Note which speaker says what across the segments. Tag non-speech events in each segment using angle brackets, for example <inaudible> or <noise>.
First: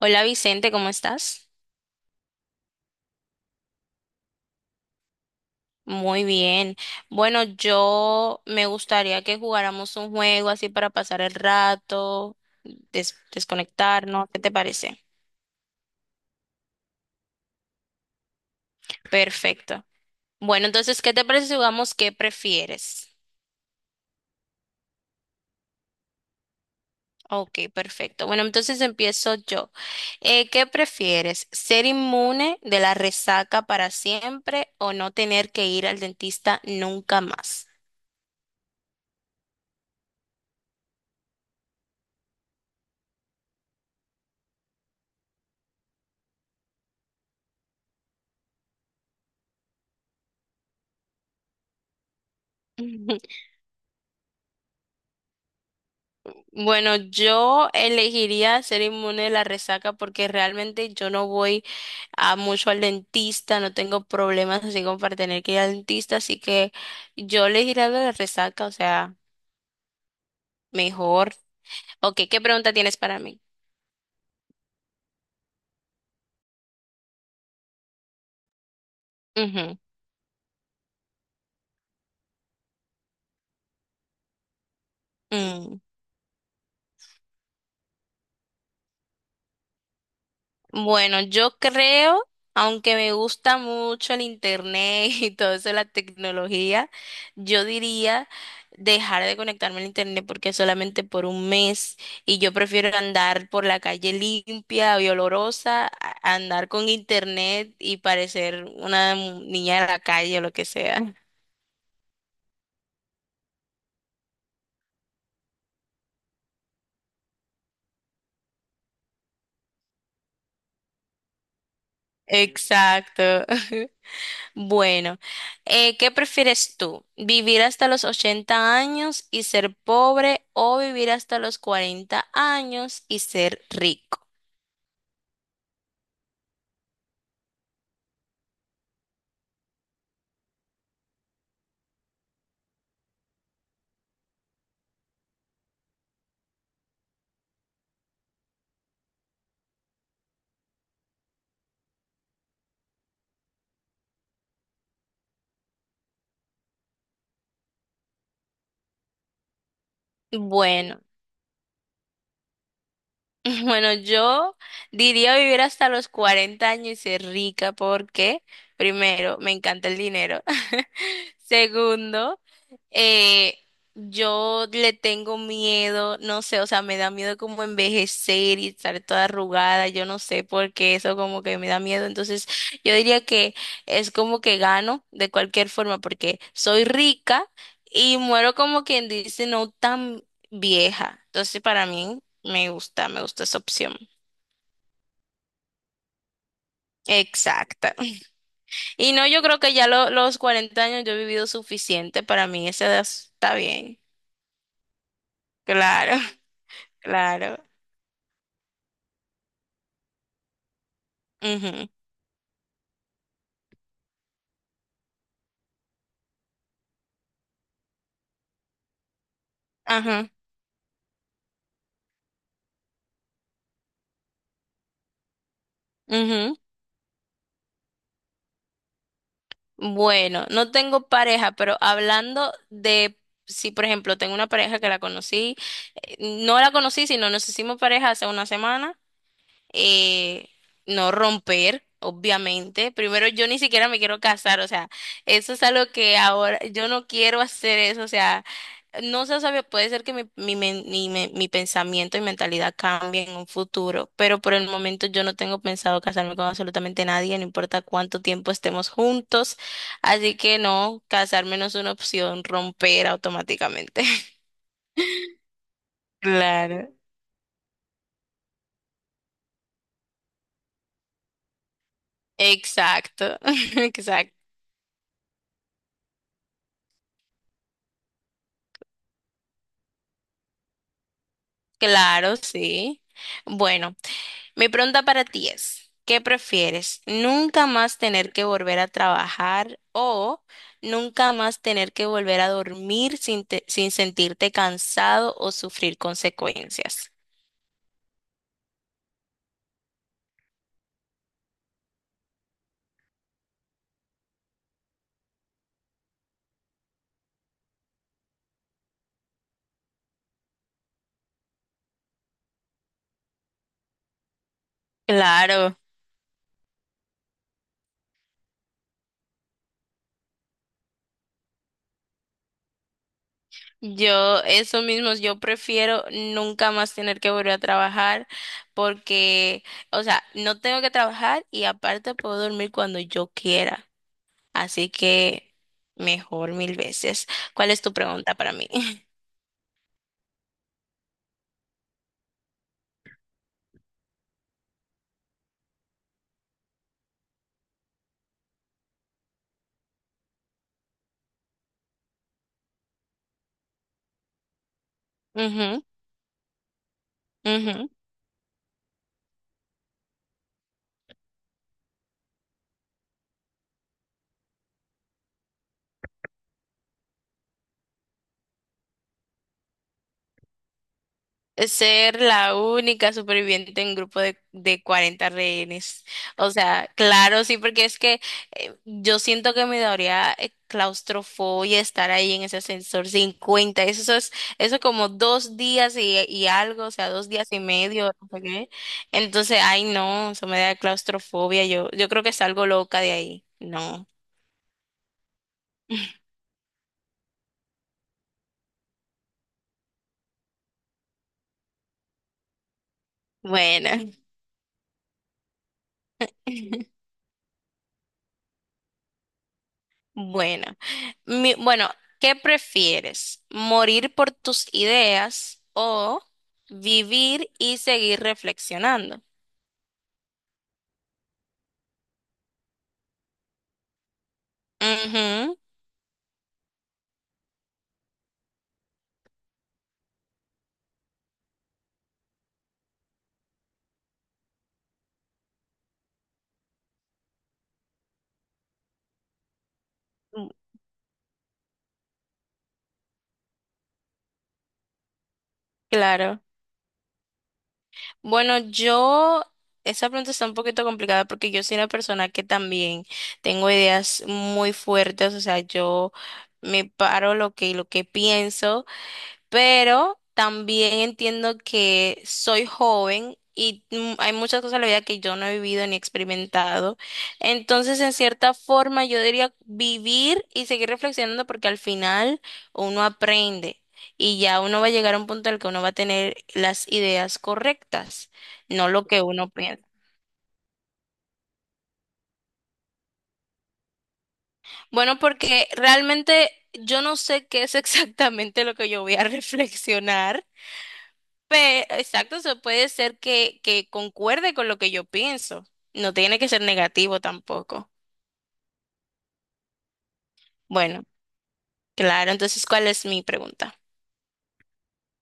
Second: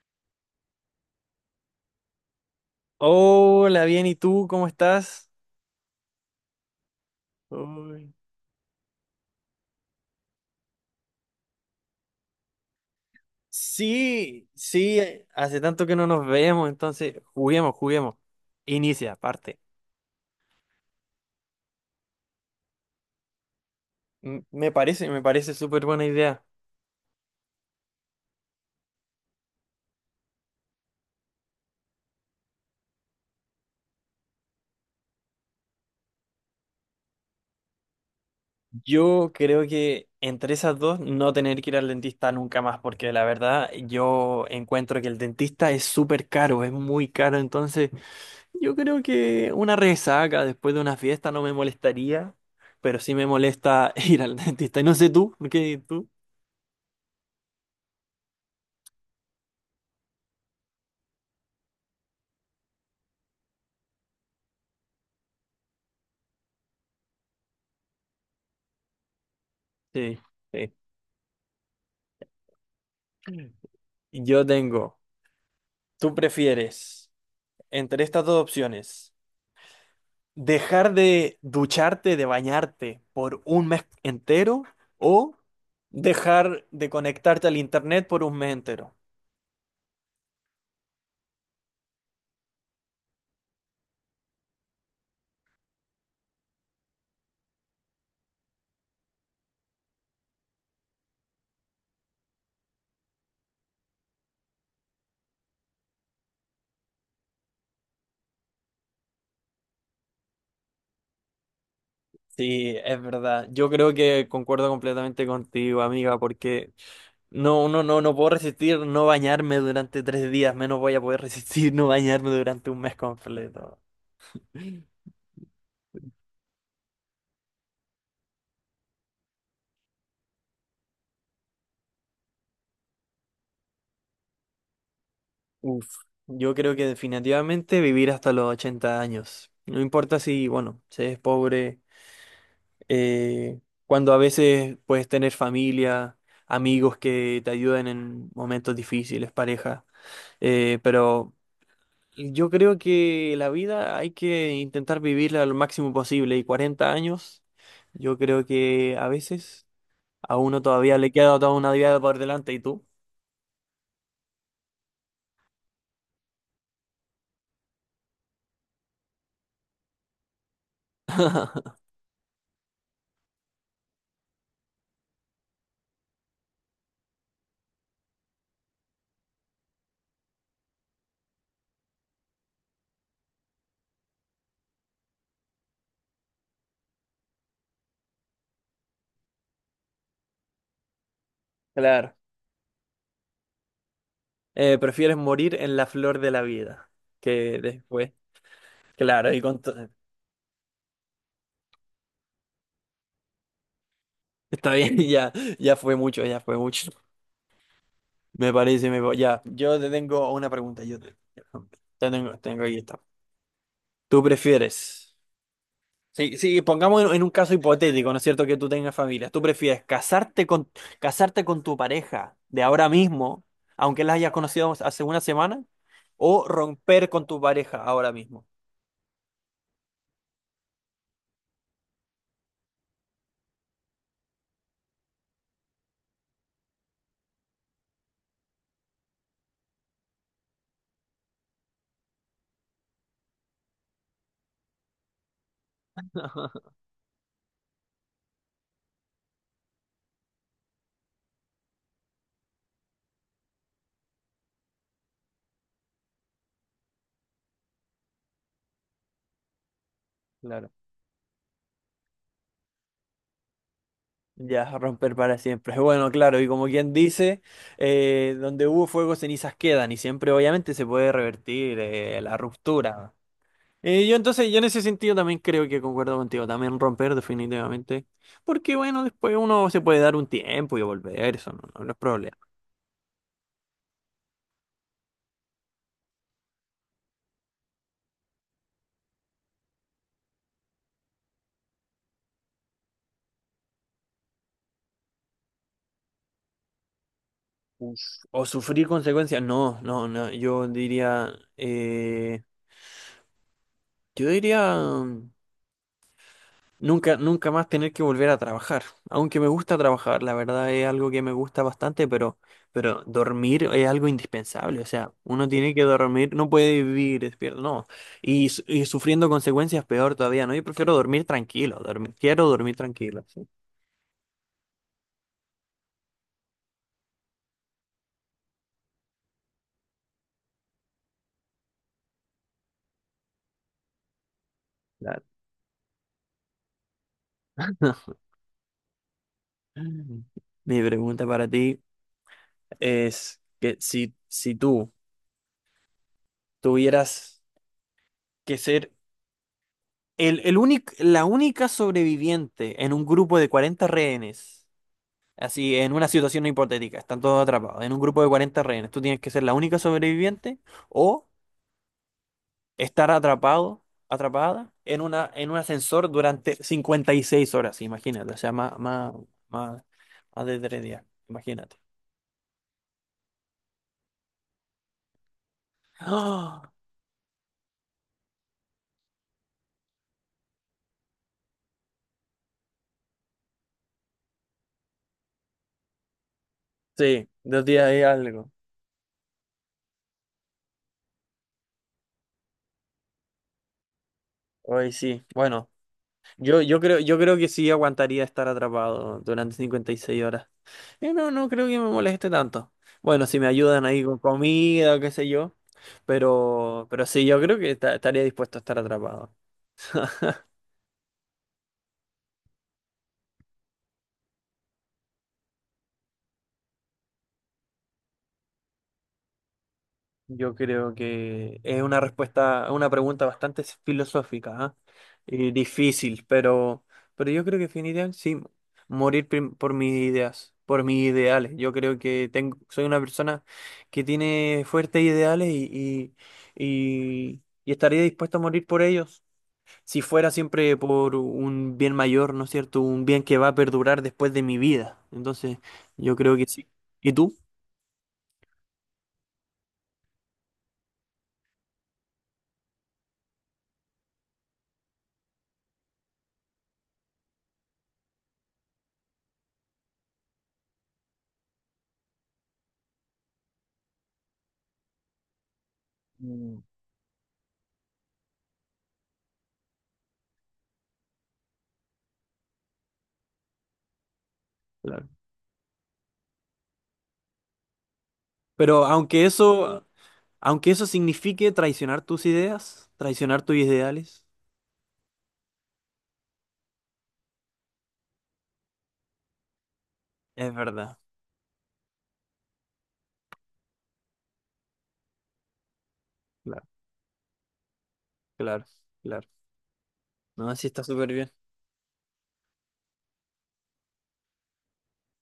Speaker 1: Hola Vicente, ¿cómo estás?
Speaker 2: Hola, bien, ¿y tú cómo estás?
Speaker 1: Muy bien. Bueno,
Speaker 2: Uy.
Speaker 1: yo me gustaría que jugáramos un juego así para pasar el rato, desconectarnos, ¿qué
Speaker 2: Sí,
Speaker 1: te
Speaker 2: sí,
Speaker 1: parece?
Speaker 2: hace tanto que no nos vemos, entonces juguemos, juguemos. Inicia, parte.
Speaker 1: Perfecto. Bueno, entonces, ¿qué te parece si jugamos qué prefieres?
Speaker 2: Me parece súper buena idea.
Speaker 1: Ok, perfecto. Bueno, entonces empiezo yo. ¿Qué prefieres? ¿Ser inmune de la resaca para siempre o no tener que ir al dentista nunca más?
Speaker 2: Yo creo que entre esas dos no tener que ir al dentista nunca más, porque la verdad yo encuentro que el dentista es súper caro, es muy caro, entonces yo creo que una resaca después de una fiesta no me molestaría, pero sí me
Speaker 1: <laughs>
Speaker 2: molesta <laughs> ir al dentista. Y no sé tú, ¿qué tú?
Speaker 1: Bueno, yo elegiría ser inmune de la resaca porque realmente yo no voy a mucho al dentista, no tengo problemas así como para tener que ir al dentista, así que yo elegiría la de la resaca, o sea,
Speaker 2: Sí, sí.
Speaker 1: mejor. Ok, ¿qué pregunta tienes para mí?
Speaker 2: Yo tengo, tú prefieres entre estas dos opciones,
Speaker 1: Ujú.
Speaker 2: dejar de ducharte, de bañarte por un mes entero o
Speaker 1: mm.
Speaker 2: dejar de conectarte al internet por un mes entero.
Speaker 1: Bueno, yo creo, aunque me gusta mucho el internet <laughs> y todo eso, la tecnología, yo diría dejar de conectarme al internet porque solamente por un mes y yo prefiero andar por la calle limpia y olorosa a andar con internet y parecer una niña de la calle o lo que sea.
Speaker 2: Sí, es verdad. Yo creo que concuerdo completamente contigo, amiga, porque no, no, no, no puedo resistir no bañarme durante 3 días, menos voy a poder <laughs> resistir no
Speaker 1: <laughs>
Speaker 2: bañarme durante un mes
Speaker 1: Exacto.
Speaker 2: completo.
Speaker 1: <laughs> Bueno, ¿qué prefieres tú? ¿Vivir hasta los 80 años y ser pobre o vivir hasta los 40 años y ser rico?
Speaker 2: Uf, yo creo que definitivamente vivir hasta los 80 años. No importa si, bueno, se es pobre, eh, cuando a veces puedes tener familia, amigos que te ayuden en momentos difíciles, pareja. Pero yo creo que la vida hay que intentar vivirla lo máximo posible. Y 40 años, yo creo que a veces a uno todavía
Speaker 1: Bueno,
Speaker 2: le queda toda una vida por delante. ¿Y tú?
Speaker 1: <laughs> bueno, yo diría vivir hasta los 40 años y ser rica porque, primero, me encanta el dinero. <laughs>
Speaker 2: <laughs>
Speaker 1: Segundo, Eh, yo le tengo miedo, no sé, o sea, me da miedo como envejecer y estar toda arrugada, yo no sé por qué eso como que me da miedo. Entonces, yo diría que es como que gano de cualquier forma porque soy rica y muero como quien dice no tan vieja. Entonces, para
Speaker 2: Claro.
Speaker 1: mí me gusta esa opción.
Speaker 2: Prefieres morir en la flor de la vida que
Speaker 1: Exacta.
Speaker 2: después.
Speaker 1: <laughs> Y no,
Speaker 2: Claro, y
Speaker 1: yo creo
Speaker 2: con to-
Speaker 1: que ya los 40 años yo he vivido suficiente, para mí esa edad está bien.
Speaker 2: Está bien, <laughs> ya, ya fue
Speaker 1: Claro,
Speaker 2: mucho, ya fue mucho.
Speaker 1: <laughs> claro.
Speaker 2: Me parece, me... pa- ya. Yo te tengo una pregunta. Yo te,
Speaker 1: Ujú.
Speaker 2: te tengo, tengo aquí esta. ¿Tú prefieres? Sí, sí, pongamos en un caso hipotético, ¿no es cierto? Que tú tengas familia. ¿Tú prefieres
Speaker 1: Ajá,
Speaker 2: casarte con tu pareja de ahora mismo, aunque la hayas conocido hace una semana, o
Speaker 1: ujú.
Speaker 2: romper con tu pareja ahora mismo?
Speaker 1: Bueno, no tengo pareja, pero hablando de si, por ejemplo, tengo una pareja que la conocí, eh, no la conocí, sino nos hicimos pareja hace una semana, eh, no romper, obviamente. Primero, yo ni siquiera me quiero casar, o sea, eso es algo que ahora yo no quiero hacer eso, o sea, no se sabe, puede ser que mi pensamiento y mentalidad cambie en un futuro, pero por el momento yo no tengo pensado casarme con absolutamente nadie, no importa cuánto tiempo estemos juntos, así que
Speaker 2: Claro.
Speaker 1: no, casarme no es una opción, romper automáticamente. <laughs>
Speaker 2: Ya, romper para siempre. <laughs> Bueno, claro, y como quien
Speaker 1: Claro.
Speaker 2: dice, donde hubo fuego, cenizas quedan, y siempre obviamente se puede revertir la ruptura.
Speaker 1: Exacto, <laughs>
Speaker 2: Eh, yo
Speaker 1: exacto.
Speaker 2: entonces, yo en ese sentido también creo que concuerdo contigo, también romper definitivamente, porque bueno, después uno se puede dar un tiempo y volver, eso no, no, no es problema.
Speaker 1: Claro, sí. Bueno, mi pregunta para ti es, ¿qué prefieres? ¿Nunca más tener que volver a trabajar o nunca más tener que volver a dormir sin, sin sentirte cansado o sufrir consecuencias?
Speaker 2: Uf, o sufrir consecuencias, no, no, no, eh, yo diría... Nunca más tener que volver a trabajar. Aunque me gusta trabajar, la verdad es algo que me gusta bastante, pero, dormir es algo indispensable. O sea, uno tiene
Speaker 1: Claro.
Speaker 2: que dormir, no puede vivir despierto, no. Y sufriendo consecuencias peor todavía, ¿no? Yo prefiero dormir tranquilo, dormir, quiero dormir tranquilo, sí,
Speaker 1: Yo, eso mismo, yo prefiero nunca más tener que volver a trabajar porque, o sea, no tengo que trabajar y aparte puedo dormir cuando yo quiera. Así
Speaker 2: claro.
Speaker 1: que mejor mil veces. ¿Cuál es tu
Speaker 2: <laughs>
Speaker 1: pregunta para mí? <laughs>
Speaker 2: Mi pregunta para ti es que si tú tuvieras que ser la única sobreviviente en un grupo de 40 rehenes, así,
Speaker 1: Ujú,
Speaker 2: en una situación hipotética, están todos atrapados.
Speaker 1: ujú.
Speaker 2: En un grupo de 40 rehenes, tú tienes que ser la única sobreviviente o estar atrapado, atrapada en un ascensor durante 56 horas, imagínate. O sea, más, más de 3 días, imagínate.
Speaker 1: Ser la única superviviente en un grupo de 40 rehenes. O
Speaker 2: ¡Ah!
Speaker 1: sea, claro, sí, porque es que yo siento que me daría claustrofobia estar ahí en ese ascensor cincuenta. Eso es eso como dos días y algo, o sea,
Speaker 2: Sí,
Speaker 1: dos días y
Speaker 2: 2 días y
Speaker 1: medio, no sé
Speaker 2: algo.
Speaker 1: qué. Entonces, ay, no, eso me da claustrofobia. Yo creo que salgo loca de ahí. No.
Speaker 2: Hoy sí. Bueno,
Speaker 1: <laughs>
Speaker 2: yo creo que sí aguantaría estar atrapado durante 56 horas. No, no creo que me moleste tanto. Bueno, si me ayudan ahí
Speaker 1: Bueno.
Speaker 2: con comida qué sé yo. Pero,
Speaker 1: <laughs>
Speaker 2: pero sí, yo creo que estaría dispuesto a estar atrapado.
Speaker 1: Bueno, bueno, ¿qué prefieres? ¿Morir por tus ideas o vivir y seguir reflexionando?
Speaker 2: Yo creo que es una respuesta, una pregunta bastante filosófica, ¿ah? Y
Speaker 1: Ujú.
Speaker 2: difícil, pero yo creo que definitivamente sí, morir por mis ideas, por mis ideales. Yo creo que tengo, soy una persona que tiene fuertes ideales y estaría dispuesto a morir por ellos. Si fuera
Speaker 1: mm,
Speaker 2: siempre por un bien mayor, ¿no es cierto? Un bien que va a perdurar después de mi vida. Entonces, yo creo
Speaker 1: claro.
Speaker 2: que sí. ¿Y tú?
Speaker 1: Bueno, yo, esa pregunta está un poquito complicada porque yo soy una persona que también tengo ideas muy fuertes, o sea, yo me paro lo que pienso, pero también entiendo que soy joven y hay muchas cosas en la vida que yo no he vivido ni
Speaker 2: Mm.
Speaker 1: experimentado. Entonces, en cierta forma, yo diría vivir y seguir reflexionando porque al final uno aprende y ya uno va a
Speaker 2: Claro.
Speaker 1: llegar a un punto en el que uno va a tener las ideas correctas,
Speaker 2: Pero
Speaker 1: no lo que
Speaker 2: aunque
Speaker 1: uno piensa.
Speaker 2: eso, aunque eso signifique traicionar tus ideas, traicionar tus ideales,
Speaker 1: Bueno, porque realmente yo no sé qué es <laughs> exactamente lo que yo voy a reflexionar.
Speaker 2: es verdad.
Speaker 1: Exacto, eso puede ser que concuerde con lo que yo pienso. No tiene que ser
Speaker 2: Claro,
Speaker 1: negativo tampoco.
Speaker 2: claro, claro. No, sí está
Speaker 1: Bueno,
Speaker 2: súper bien.
Speaker 1: claro, entonces, ¿cuál es mi pregunta?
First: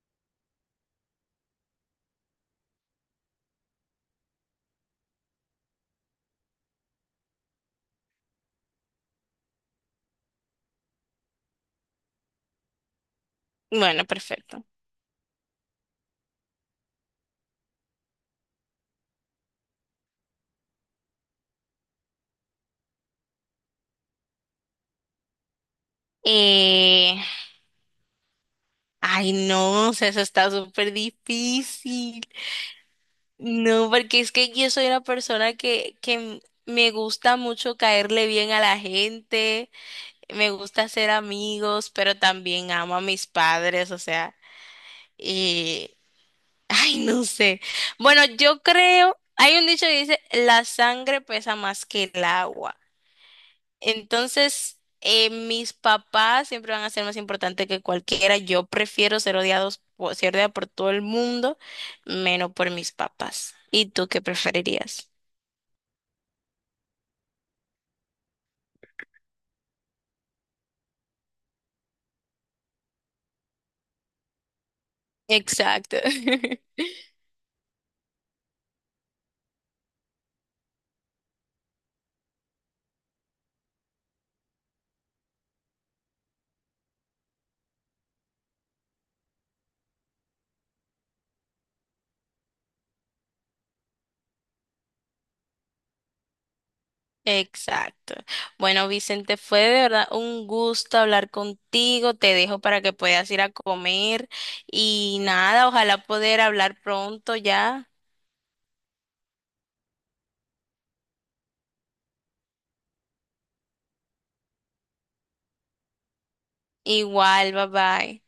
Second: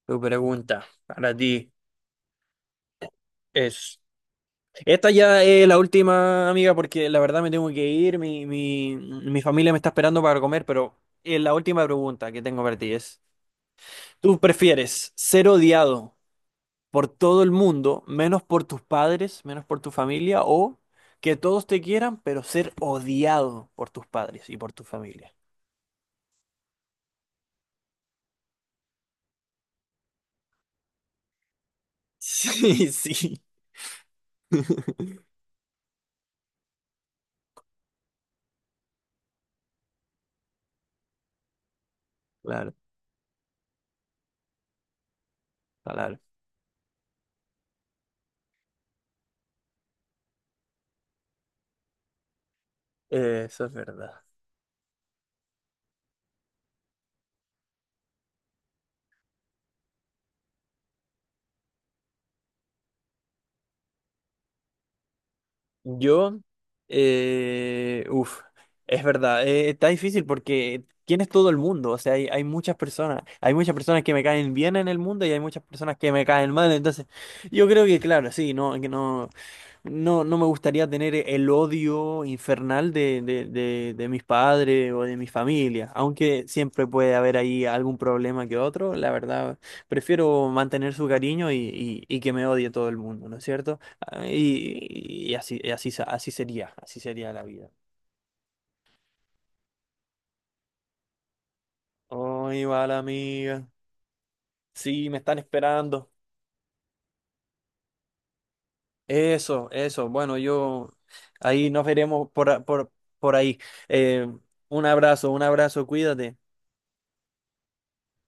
Speaker 2: Tu pregunta para ti es... Esta ya es la última, amiga, porque la verdad me tengo que ir, mi familia me está esperando para comer, pero la última pregunta que tengo para ti es...
Speaker 1: Bueno,
Speaker 2: ¿Tú
Speaker 1: perfecto.
Speaker 2: prefieres ser odiado por todo el mundo, menos por tus padres, menos por tu familia, o que todos te quieran, pero ser odiado por tus padres y por tu familia? <laughs>
Speaker 1: Eh, ay, no, o sea, eso está súper difícil.
Speaker 2: Sí, sí,
Speaker 1: No, porque es que yo soy una persona que, me gusta mucho caerle bien a la gente, me gusta hacer amigos, pero también
Speaker 2: claro,
Speaker 1: amo a mis padres, o sea, y,
Speaker 2: claro.
Speaker 1: <laughs> ay, no sé. Bueno, yo creo, hay un dicho que dice, la sangre pesa más que el agua.
Speaker 2: Eso es verdad.
Speaker 1: Entonces, mis papás siempre van a ser más importantes que cualquiera. Yo prefiero ser odiados, ser odiada por todo el mundo, menos por mis papás. ¿Y tú qué preferirías?
Speaker 2: Yo, eh, uf, es verdad, está difícil porque ¿quién es todo el mundo? O sea, hay, hay muchas personas que me caen bien en el mundo y hay muchas personas
Speaker 1: Exacto.
Speaker 2: que me caen
Speaker 1: <laughs>
Speaker 2: mal, entonces yo creo que, claro, sí, no, que no. No, no me gustaría tener el odio infernal de mis padres o de mi familia, aunque siempre puede haber ahí algún problema que otro, la verdad, prefiero mantener su cariño y que me odie todo el mundo, ¿no es cierto? Ah, así sería la vida.
Speaker 1: Exacto. Bueno, Vicente, fue de verdad un gusto hablar contigo. Te dejo
Speaker 2: Hoy
Speaker 1: para
Speaker 2: va
Speaker 1: que
Speaker 2: la
Speaker 1: puedas ir a
Speaker 2: amiga,
Speaker 1: comer
Speaker 2: sí, me
Speaker 1: y
Speaker 2: están
Speaker 1: nada, ojalá
Speaker 2: esperando.
Speaker 1: poder hablar pronto ya.
Speaker 2: Eso, bueno, yo ahí nos veremos por ahí. Eh, un abrazo, un abrazo, cuídate.
Speaker 1: Igual, bye bye.